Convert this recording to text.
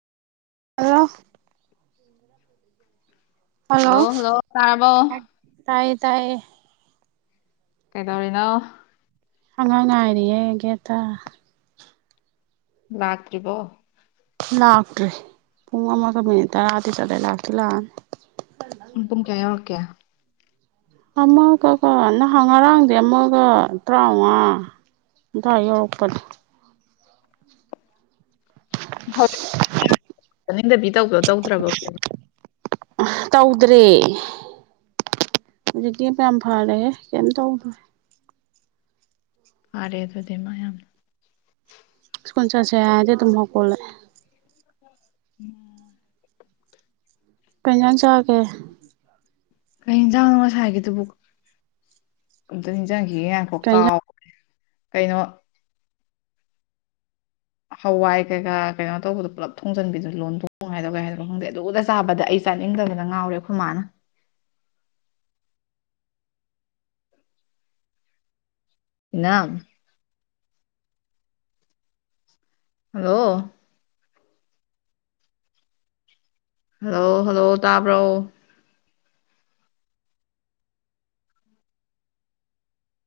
hello hello ꯇꯥꯏꯌꯦ ꯇꯥꯏꯌꯦ ꯀꯩꯗꯧꯔꯤꯅꯣ ꯑꯉꯥꯡ ꯉꯥꯏꯔꯤꯌꯦ ꯒꯦꯠꯇ ꯂꯥꯛꯇ꯭ꯔꯤꯕꯣ ꯂꯥꯛꯇꯔꯤ ꯄꯨꯡ ꯑꯃꯒ ꯃꯤꯅꯤꯠ ꯇꯥꯔꯗꯤ ꯆꯠꯂꯦ ꯂꯥꯛꯇꯤ ꯂꯥꯛꯑꯅꯤ ꯎꯝ ꯄꯨꯡ ꯀꯌꯥ ꯌꯧꯔꯛꯀꯦ ꯑꯃꯒꯀꯣ ꯅꯍꯥꯟ ꯉꯔꯥꯡꯗꯤ ꯑꯃꯒ ꯇꯔꯥꯝꯉꯥ ꯑꯗꯥꯏ ꯌꯧꯔꯛꯄꯗꯣ [unintelligible] ꯇꯧꯗ꯭ꯔꯦ ꯍꯧꯖꯤꯛꯇꯤ ꯌꯥꯝ ꯐꯥꯔꯦꯍꯦ ꯀꯌꯤꯝ ꯇꯧꯗꯔꯦ ꯐꯥꯔꯦ ꯑꯗꯨꯗꯤ ꯃꯥ ꯃꯌꯥꯝ ꯁꯀꯨꯟ ꯆꯠꯁꯦ ꯍꯥꯏꯔꯗꯤ ꯑꯗꯨꯝ ꯍꯧꯒꯠꯂꯛꯑꯦ ꯎꯝ ꯀꯩꯟꯖꯥꯡ ꯆꯥꯔꯒꯦ ꯀꯩ ꯏꯟꯖꯥꯡꯅꯣ ꯉꯁꯥꯏꯒꯤꯗꯨꯕꯨ ꯑꯝꯇ ꯅꯤꯡꯖꯤꯡꯉꯛꯈꯤꯒꯦ ꯉꯥꯏꯈꯣ ꯀꯩ ꯏꯟꯖꯥꯡ ꯀꯥꯎ ꯀꯩꯅꯣ ꯍꯋꯥꯏ ꯀꯩ ꯀꯥ ꯀꯩꯅꯣ ꯇꯧꯕꯗꯣ ꯄꯨꯂꯞ ꯊꯣꯡꯖꯟꯕꯤꯗꯨ ꯂꯣꯟꯊꯣꯡ ꯍꯥꯏꯗꯣꯏꯔ ꯀꯩ ꯍꯥꯏꯗꯣꯅꯣ ꯈꯪꯗꯩ ꯑꯗꯨ ꯆꯥꯕꯗ ꯑꯩ ꯆꯥꯅꯤꯡꯗꯕꯗ ꯉꯥꯎꯔꯦ ꯈꯣꯏ ꯃꯥꯅ ꯏꯅꯝ ꯍꯜꯂꯣ ꯍꯜꯂꯣ ꯍꯜꯂꯣ ꯇꯥꯕ꯭ꯔꯣ